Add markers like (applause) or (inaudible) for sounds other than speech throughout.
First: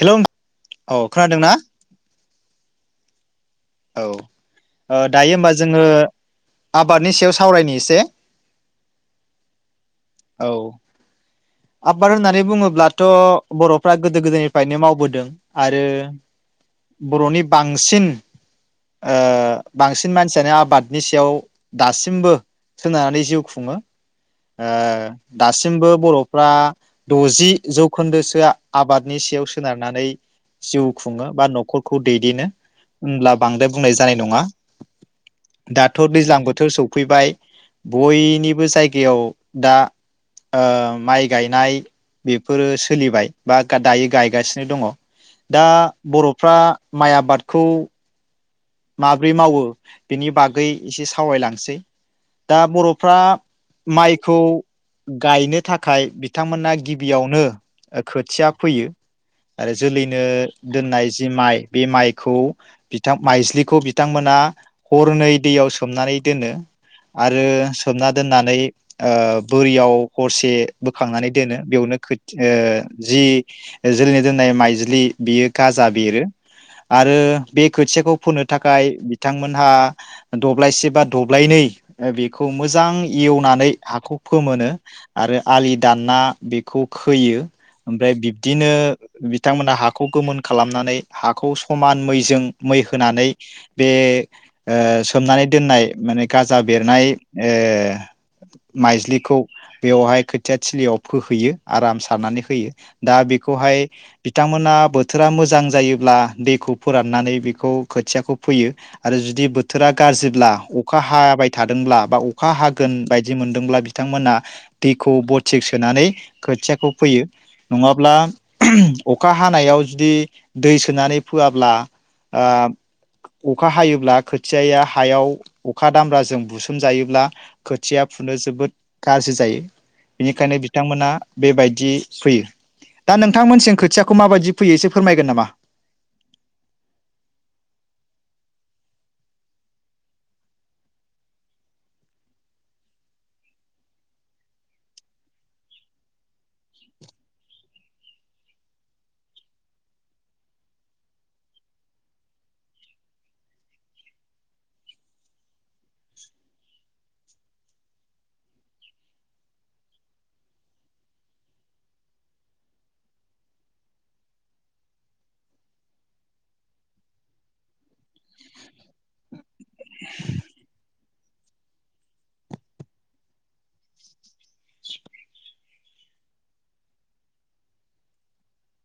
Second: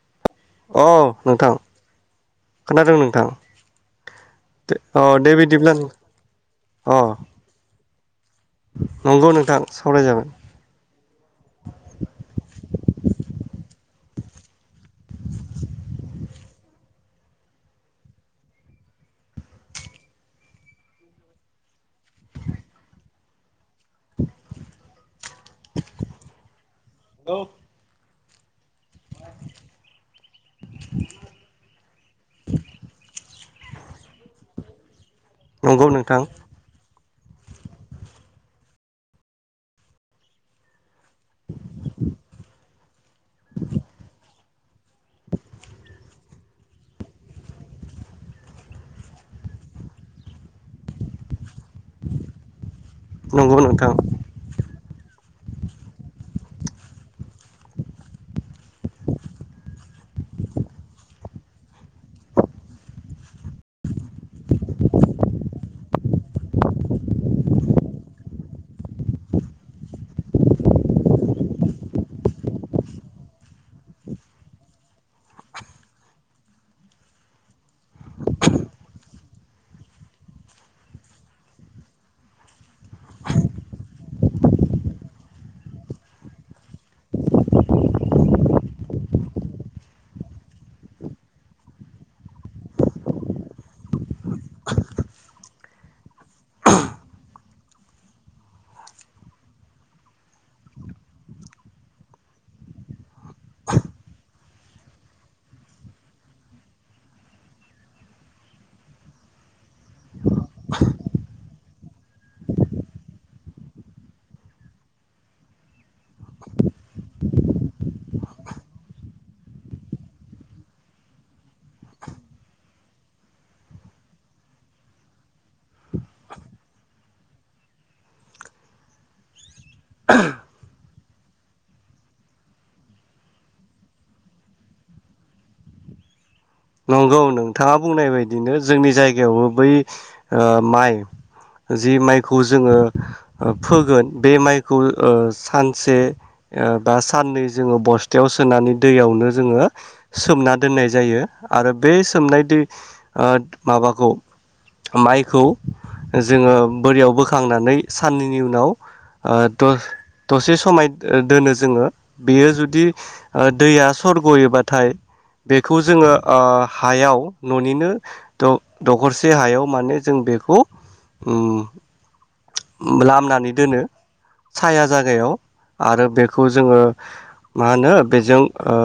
Hello औ नोंथां खोनादों नोंथां औ अ ओ दे दायो होनबा बिदिब्ला जोङो अ आबादनि सायाव सावरायनि एसे नंगौ नोंथां सावराय जागोन औ आबाद होननानै बुंङोब्लाथ' बर'फ्रा गोदो गोदायनिफ्राय बायनो मावबोदों आरो बर'नि बांसिन ओ बांसिन मानसियानो आबादनि सायाव दासिमबो सोनारनानै जिउ खुङो ओ दासिमबो बर' (unintelligible) द'जि जौखोन्दोसो (unintelligible) आबादनि सायाव सोनारनानै जिउ खुंङो बा न'खरखौ दैदेनो होब्ला बांद्राय बुंनाय जानाय नंङा नंगौ दाथ' नोंथां दैज्लां बोथोर स फैबाय बयनिबो जायगायाव दा ओ माइ गायनाय बेफोरो सोलिबाय बा दायो गायगासिनो दंङ दा बर'फ्रा माइ आबादखौ माब्रै मावो बिनि बागै एसे सावरायलांसै दा बर' फ्रा नंगौ नोंथां माइखौ गायनो थाखाय बिथांमोना गिबियावनो खोथिया फैयो आरो जोलैनो दोननाय जि माइ बे माइखौ बिथां माइज्लि बेखौ बिथांमोना हरनै दैयाव सोमनानै दोनो आरो सोमना दोननानै ओ बोरियाव हरसे बोखांनानै दोनो बेयावनो ख़ोथि ओ जि जोलैनि दोननाय माइजलि बेयो गाजा बेरो आरो बे खोथियाखौ फोनो थाखाय बिथांमोनहा दब्लायसे बा दब्लायनै बेखौ मोजां एवनानै हाखौ फोमोनो आरो आलि दानना बेखौ खोयो ओमफ्राय बिब्दिनो बिथांमोनहा हाखौ गोमोन खालामनानै हाखौ समान मैजों मै होनानै बे ओ सोमनानै दोननाय माने गाजा बेरनाय ओ माइज्लिखौ बेवहाय खोथिया थिलियाव फोहैयो आराम सारनानै होयो दा बेखौहाय बिथांमोना बोथोरा मोजां जायोब्ला दैखौ फोराननानै बेखौ (unintelligible) खोथियाखौ फोयो आरो जुदि बोथोरा गाज्रिब्ला अखा हाबाय थादोंब्ला बा अखा हागोन बायदि मोनदोंब्ला बिथांमोनहा दैखौ बथिक सोनानै खोथियाखौ फोयो नंङाब्ला अखा हानायाव जुदि दै सोनानै फोआब्ला ओ अखा हायोब्ला खोथियाया हायाव अखा दामब्राजों बुसोमजायोब्ला खोथिया फुनो जोबोद गाज्रि जायो। बेनिखायनो बिथांमोना बे बायदि फैयो दा नोंथांमोनसि खोथियाखौ माबायदि फैयो एसे फोरमायगोन नामा नंगौ नोंथांङा बुंनाय बायदिनो जोंनि जायगायावबो बै ओ माइ जि माइखौ जोङो ओ फोगोन बे माइखौ ओ सानसे ओ बा साननै जोङो बस्थायाव सोनानै दैयावनो जोङो सोमना दोननाय जायो। आरो बे सोमनाय दै ओ माबाखौ माइखौ जोङो बोरियाव बोखांनानै साननैनि उनाव ओ दस दसे समाय दोनो जोङो बेयो जुदि ओ दैया सरग'योबाथाय बेखौ जोङो ओ हायाव न'निनो दखरसे हायाव माने जों बेखौ उम लामनानै दोनो साया जायगायाव आरो बेखौ जोङो मा होनो बेजों ओ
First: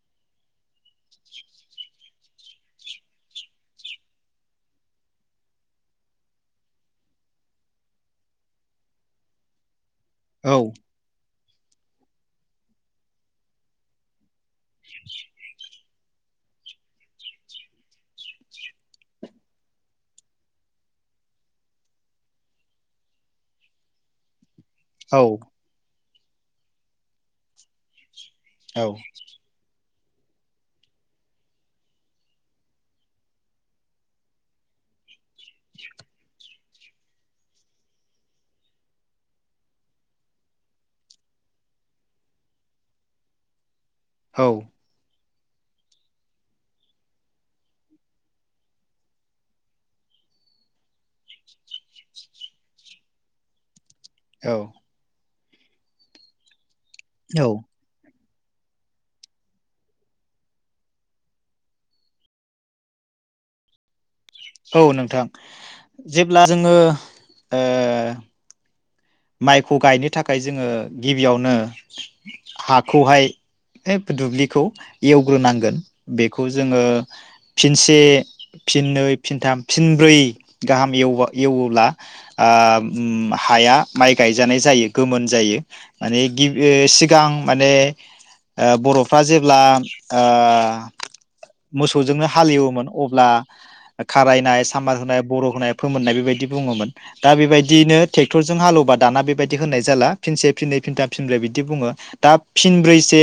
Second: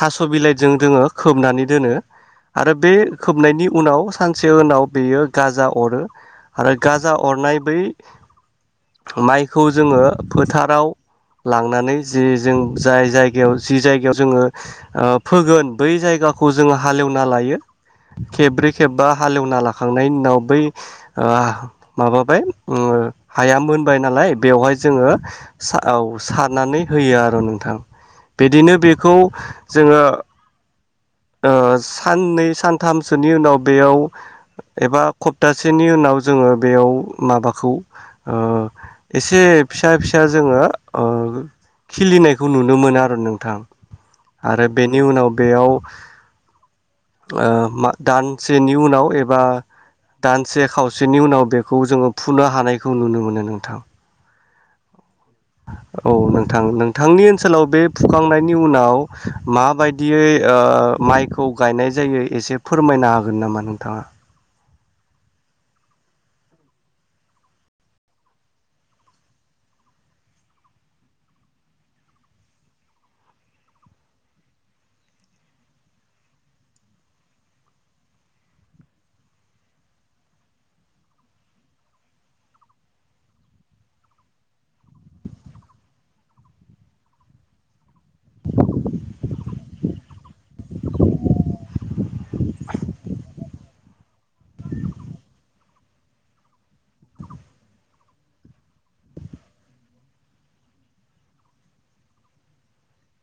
थास' बिलाइजों जोङो खोबनानै दोनो आरो बे खोबनायनि उनाव सानसे उनाव बेयो गाजा अरो आरो गाजा अरनाय बै माइखौ जोङो औ फोथाराव लांनानै जे जों जाय जायगायाव जि जायगायाव जोङो फोगोन बै जायगाखौ जोङो हालेवना लायो खेबब्रै खेबबा हालेवना लाखांनायनि उनाव बै माबाबाय हाया मोनबाय नालाय बेवहाय जोङो औ सारनानै होयो आरो नोंथां बिदिनो बेखौ जोङो साननै सानथामसोनि उनाव बेयाव एबा सप्तासेनि उनाव जोङो बेयाव माबाखौ ओ एसे फिसा फिसा जोङो ओ खिलिनायखौ नुनो मोनो आरो नोंथां । औ आरो बेनि उनाव बेयाव ओ मा-दानसेनि उनाव एबा दानसे खावसेनि उनाव बेखौ जोङो फुनो हानायखौ नुनो मोनो नोंथां । औ औ नोंथां नों थांनि औ ओनसोलाव बे फुखांनायनि उनाव माबायदियै ओ माइखौ गायनाय जायो एसे फोरमायनो हागोन नामा नोंथाङा । औ नोंथां जेब्ला जोङो ओ माइखौ गायनो थाखाय जोङो गिबियावनो हाखौहाय दुब्लिखौ एवग्रोनांगोन बेखौ जोङो फिनसे फिननै फिनथाम फिनब्रै गाहाम एवोब्ला आ ओम हाया माइ गायजानाय जायो गोमोन जायो माने गि सिगां माने ओ बर'फ्रा जे अब्ला ओ मोसौजोंनो हालेवोमोन अब्ला खारायनाय सामार होनाय बर' होनाय फोमोननाय बेबायदि बुङोमोन दा बेबायदिनो ट्रेक्ट'र जों हालेवबा दाना बेबायदि होननाय जाला फिनसे फिननै फिनथाम फिनब्रै बिदि बुङो दा फिनब्रैसे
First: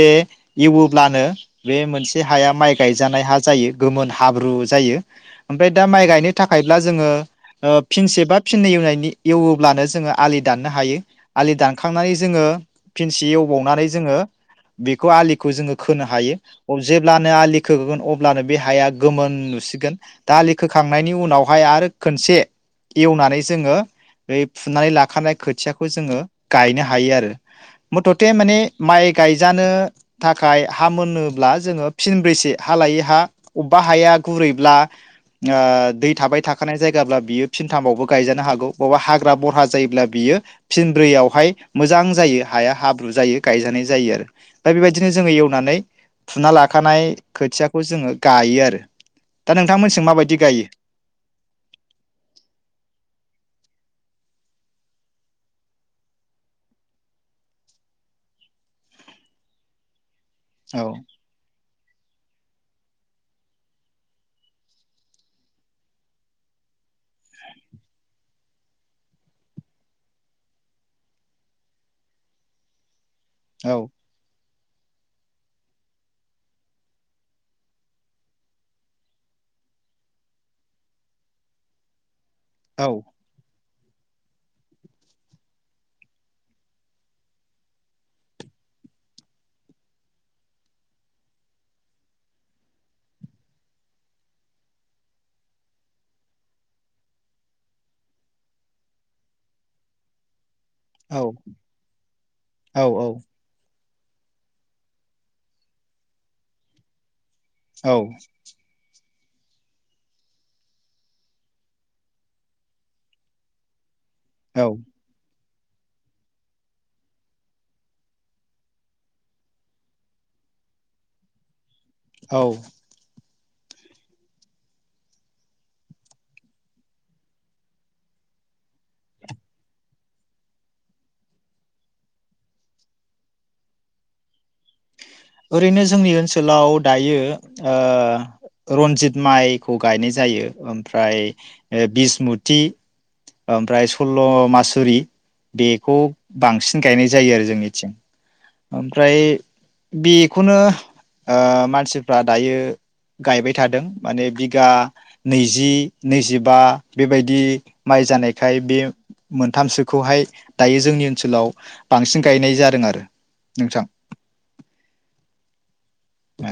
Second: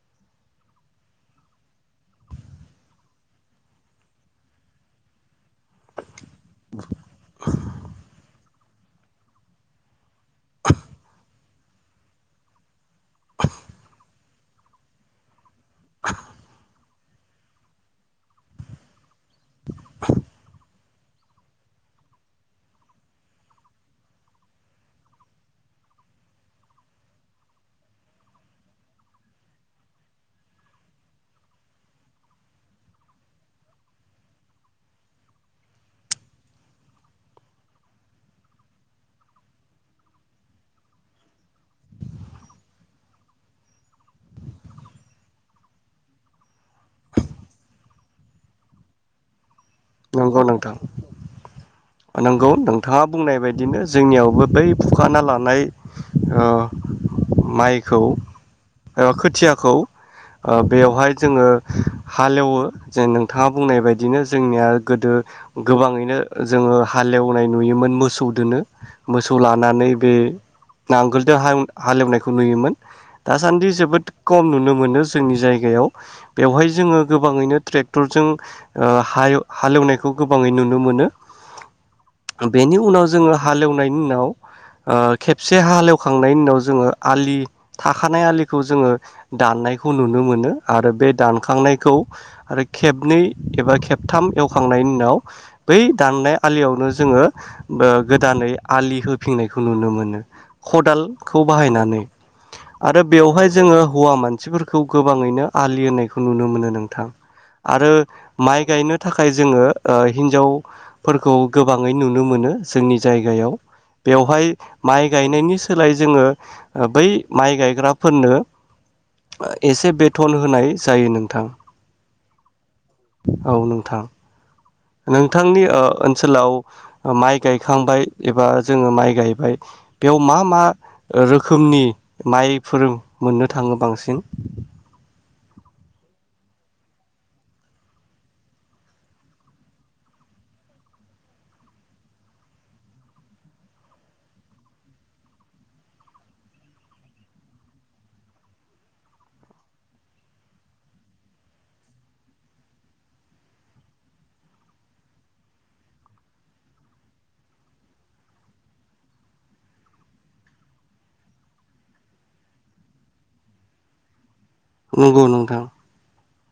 एवब्लानो बे मोनसे हाया माइ गायजानाय हा जायो गोमोन हाब्रु जायो ओमफ्राय दा माइ गायनो थाखायब्ला जोङो ओ फिनसे बा फिननै एवनायनि एवोब्लानो जोङो आलि दाननो हायो आलि दानखांनानै जोङो फिनसि एवबावनानै जोङो बेखौ आलिखौ जोङो खोनो हायो जेब्लानो आलि खोगोन अब्लानो बे हाया गोमोन नुसिगोन दा आलि खोखांनायनि उनावहाय आरो खोनसे एवनानै जोङो बे फुनानै ला खानाय खोथियाखौ जोङो गायनो हायो आरो मथथे माने माइ गायजानो थाखाय हा मोनोब्ला जोङो फिनब्रैसे हा लायै हा अबेबा हाया गुरैब्ला ओ दै थाबाय थाखानाय जायगाब्ला बियो फिनथामावबो गायजानो हागौ बबावेबा हाग्रा बरहा जायोब्ला बियो फिनब्रैयावहाय मोजां जायो हाया हाब्रु जायो गायजानाय जायो आरो दा बेबायदिनो जोङो एवनानै फुना लाखानाय खोथियाखौ जोङो गायो आरो दा नोंथांमोनसि माबायदि नंगौ गायो नोंथां । नंगौ नोंथाङा बुंनाय बायदिनो जोंनियावबो बै फुखाना लानाय ओ माइखौ ओ खोथियाखौ ओ औ बेवहाय जोङो हालेवो जे नोंथाङा बुंनाय बायदिनो जोंनिया गोदो गोबाङैनो जोङो हालेवनाय नुयोमोन मोसौ दोनो मोसौ लानानै बे नांगोलजों हालेवनायखौ नुयोमोन । दासान्दि औ जोबोद खम नुनो मोन मोनो जोंनि जायगायाव बेवहाय जोङो गोबाङैनो ट्रेक्टरजों ओ हालेवनायखौ गोबाङै नुनो मोनो । बेनि औ उनाव जोङो हालेवनाय उनाव ओ खेबसे हाल एवखांनायनि उनाव जोङो आलि थाखानाय आलिखौ जोङो दाननायखौ नुनो मोनो आरो बे दानखांनायखौ आरो खेबनै एबा खेबथाम एवखांनायनि उनाव बै दाननाय आलियावनो जोङो ओ गोदानै आलि होफिननायखौ नुनो मोनो । औ खदालखौ बाहायनानै आरो औ बेवहाय जोङो हौवा मानसिफोरखौ गोबाङैनो आलि होनायखौ नुनो मोनो नोंथां । आरो औ औ माइ गायनो थाखाय जोङो ओ हिनजाव फोरखौ गोबाङै नुनो मोनो जोंनि जायगायाव । बेवहाय औ माइ गायनायनि सो लाय जोङो बै माइ गायग्राफोरनो एसे बेथन होनाय जायो नोंथां । औ औ नोंथां नोंथांनि ओ ओनसोलाव माइ गायखांबाय एबा जोङो माइ गायबाय बेयाव मा मा रोखोमनि माइफोर मोननो थाङो बांसिन? ओरैनो जोंनि ओनसोलाव दायो ओ रन्जित माइखौ गायनाय जायो ओमफ्राय ओ बिसमुथि ओमफ्राय सल्ल' मासुरि बेखौ बांसिन गायनाय जायो आरो जोंनिथिं ओमफ्राय बेखौनो ओ मानसिफ्रा दायो गायबाय थादों माने बिगा नैजि नैजिबा बेबायदि माइ जानायखाय बे मोनथामसोखौहाय दायो जोंनि ओनसोलाव बांसिन गायनाय जादों आरो नोंथां औ औ नोंथां बा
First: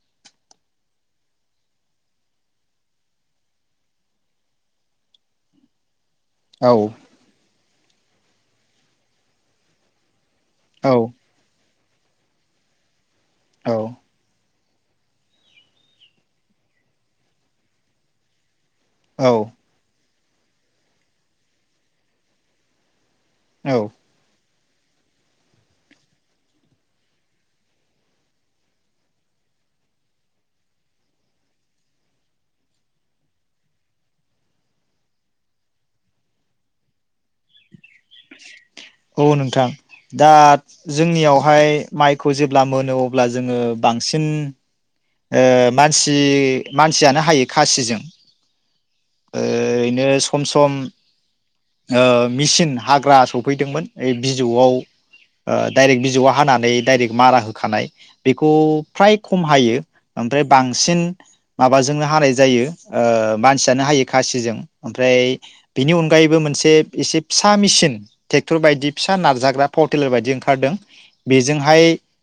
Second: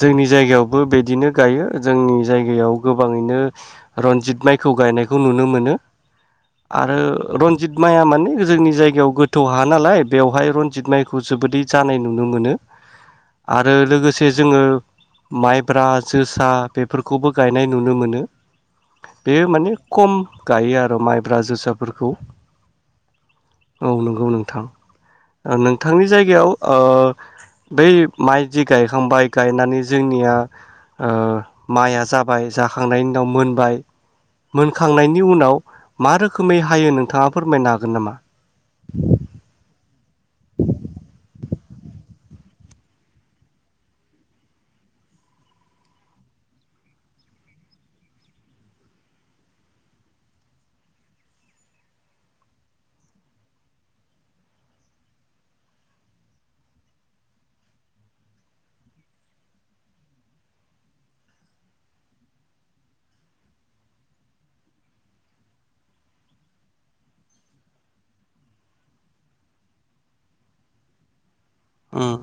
जोंनि जायगायावबो बिदिनो गायो जोंनि जायगायाव गोबाङैनो रन्जित माइखौ गायनायखौ नुनो मोनो औ आरो रन जित माया माने जोंनि जायगायाव गोथौ हा नालाय बेवहाय रनजित औ माइखौ जोबोरै जानाय नुनो मोनो आरो औ लोगोसे जोङो माइब्रा जोसा बेफोरखौबो गायनाय नुनो मोनो औ बेयो माने खम गायो आरो माइब्रा जोसाफोरखौ औ नंगौ नोंथां ओ नोंथांनि जायगायाव ओ बै माइ दि गायखांबाय गायनानै जोंनिया ओ माइया जाबाय जाखांनायनि उनाव मोनबाय मोनखांनायनि उनाव मा रोखोमै हायो नोंथाङा फोरमायनो हा गोन नामा औ नोंथां दा जोंनियावहाय माइखौ जेब्ला मोनो अब्ला जोङो बांसिन ओ मानसि मानसियानो हायो खासिजों ओओरैनो सम सम ओ मेसिन हाग्रा सफैदोंमोन ओ बिजौआव ओ डाइरेक्ट बिजौआव हानानै डाइरेक्ट मारा होखानाय बेखौ फ्राय खम हायो ओमफ्राय बांसिन माबाजोंनो हानाय जायो ओ मानसियानो हायो खासिजों ओमफ्राय बिनि अनगायैबो मोनसे एसे फिसा मेसिन ट्रेक्टर बायदि फिसा नारजाग्रा पाव टेलार बायदि ओंखारदों बेजोंहाय उम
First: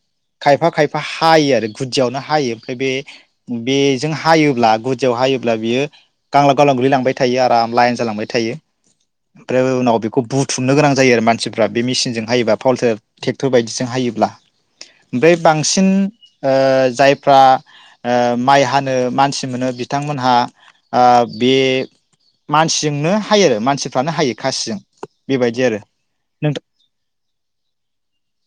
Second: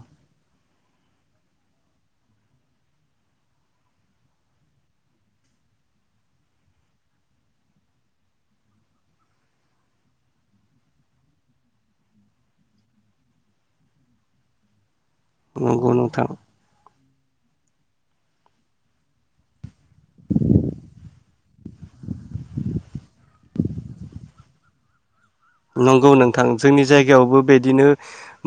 खायफा खायफा हायो आरो गुदियावनो हायो ओमफ्राय बे बेजों हायोब्ला गुदियाव हायोब्ला बियो गांलाब गांलांब गोलैलांबाय थायो अराम लाइन जालांबाय थायो उमफ्राय उनाव बेखौ बुथुमनो गोनां जायो आरो मानसिफ्रा बे मेसिनजों हायोब्ला पाव ट्रेक्टर बायदिजों हायोब्ला उमफ्राय नंगौ बांसिन नोंथां। ओ जाय फ्रा माइ हानो मानसि मोनो बिथांमोनहा बे मानसिजोंनो हायो मानसिफ्रानो हायो खासिजों बेबायदि आरो नंगौ नोंथां जोंनि जायगायावबो बिदिनो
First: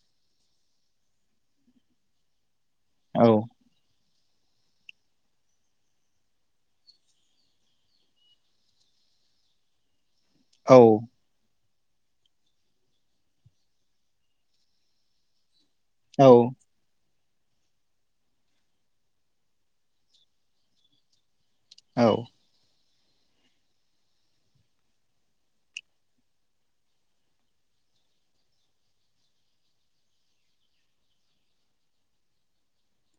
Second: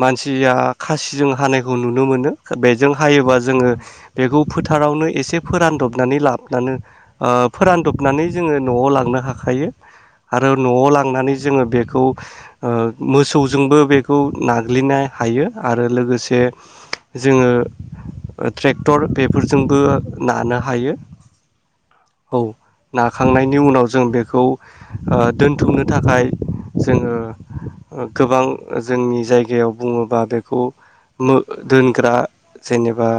मानसिया खासिजों हानायखौ नुनो मोनो बेजों हायोबा औ जोङो बेखौ फोथारावनो एसे फोरानदबनानै लाबनानो फोरानदबनानै जोङो नआव लांनो हाखायो आरो औ नआव लांनानै जोङो बे बेखौ ओ मोसौजोंबो बेखौ नाग्लिनो हायो आरो औ लोगोसे जोङो ट्रेक्टर बेफोरजोंबो नानो हायो औ नाखांनायनि उनाव जों बेखौ ओ दोनथुमनो थाखाय जोङो गोबां जोंनि जायगायाव बुङोबा बेखौ नो-दोनग्रा जेनेबा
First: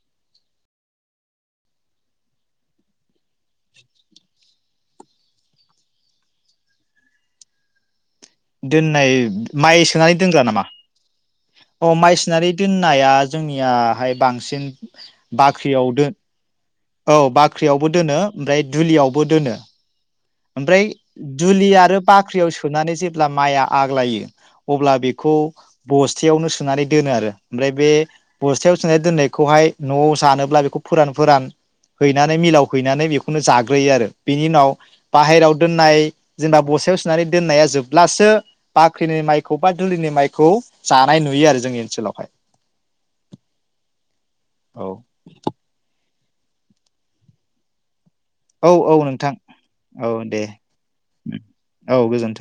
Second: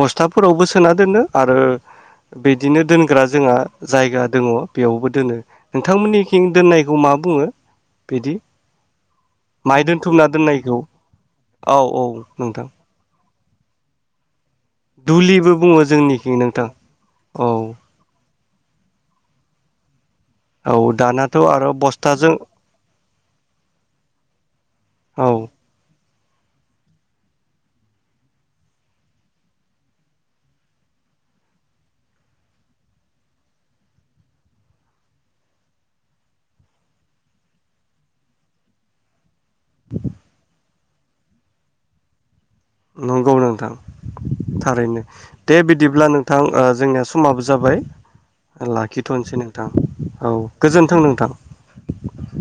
बस्थाफोरावबो सोना दोनो आरो बिदिनो दोनग्रा जोंहा जायगा दङ बेयावबो दोनो। नोंथांमोननिखिं दोननायखौ मा बुङो? बिदि दोननाय माइ सोनानै दोनथुमना दोनग्रा नामा दोननायखौ औ अ औ माइ सोनानै नोंथां दोननाया जोंनियाहाय बांसिन दुलिबो बुङो बाख्रियाव दोन जोंनिखि नोंथां। औ बाख्रियावबो दोनो ओमफ्राय दुलियावबो दोनो औ ओमफ्राय दानाथ' दुलि आरो बस्थाजों बाख्रियाव सोनानै जेब्ला माइया आग्लायो अब्ला औ बेखौ बस बस्थायावनो सोनानै दोनो आरो ओमफ्राय बे बस्थायाव सोनानै दोननायखौहाय न'आव जानोब्ला बेखौ फोरान फोरान हैनानै मिलाव हैनानै बेखौनो जाग्रोयो आरो बेनि उनाव बाहेरायाव दोननाय जेनेबा बसथायाव सोनानै दोननाया जोबब्लासो बाख्रिनि माइखौ बा दुलिनि माइखौ जानाय नुयो आरो जोंनि ओनसोलावहाय। नंगौ नोंथां औ थारैनो दे बिदिब्ला नों थां ओ जोंनिया समाबो जाबाय। औ औ लाखिथ'नोसै नोंथां औ गोजोन्थों नोंथां। औ गोजोन्थों।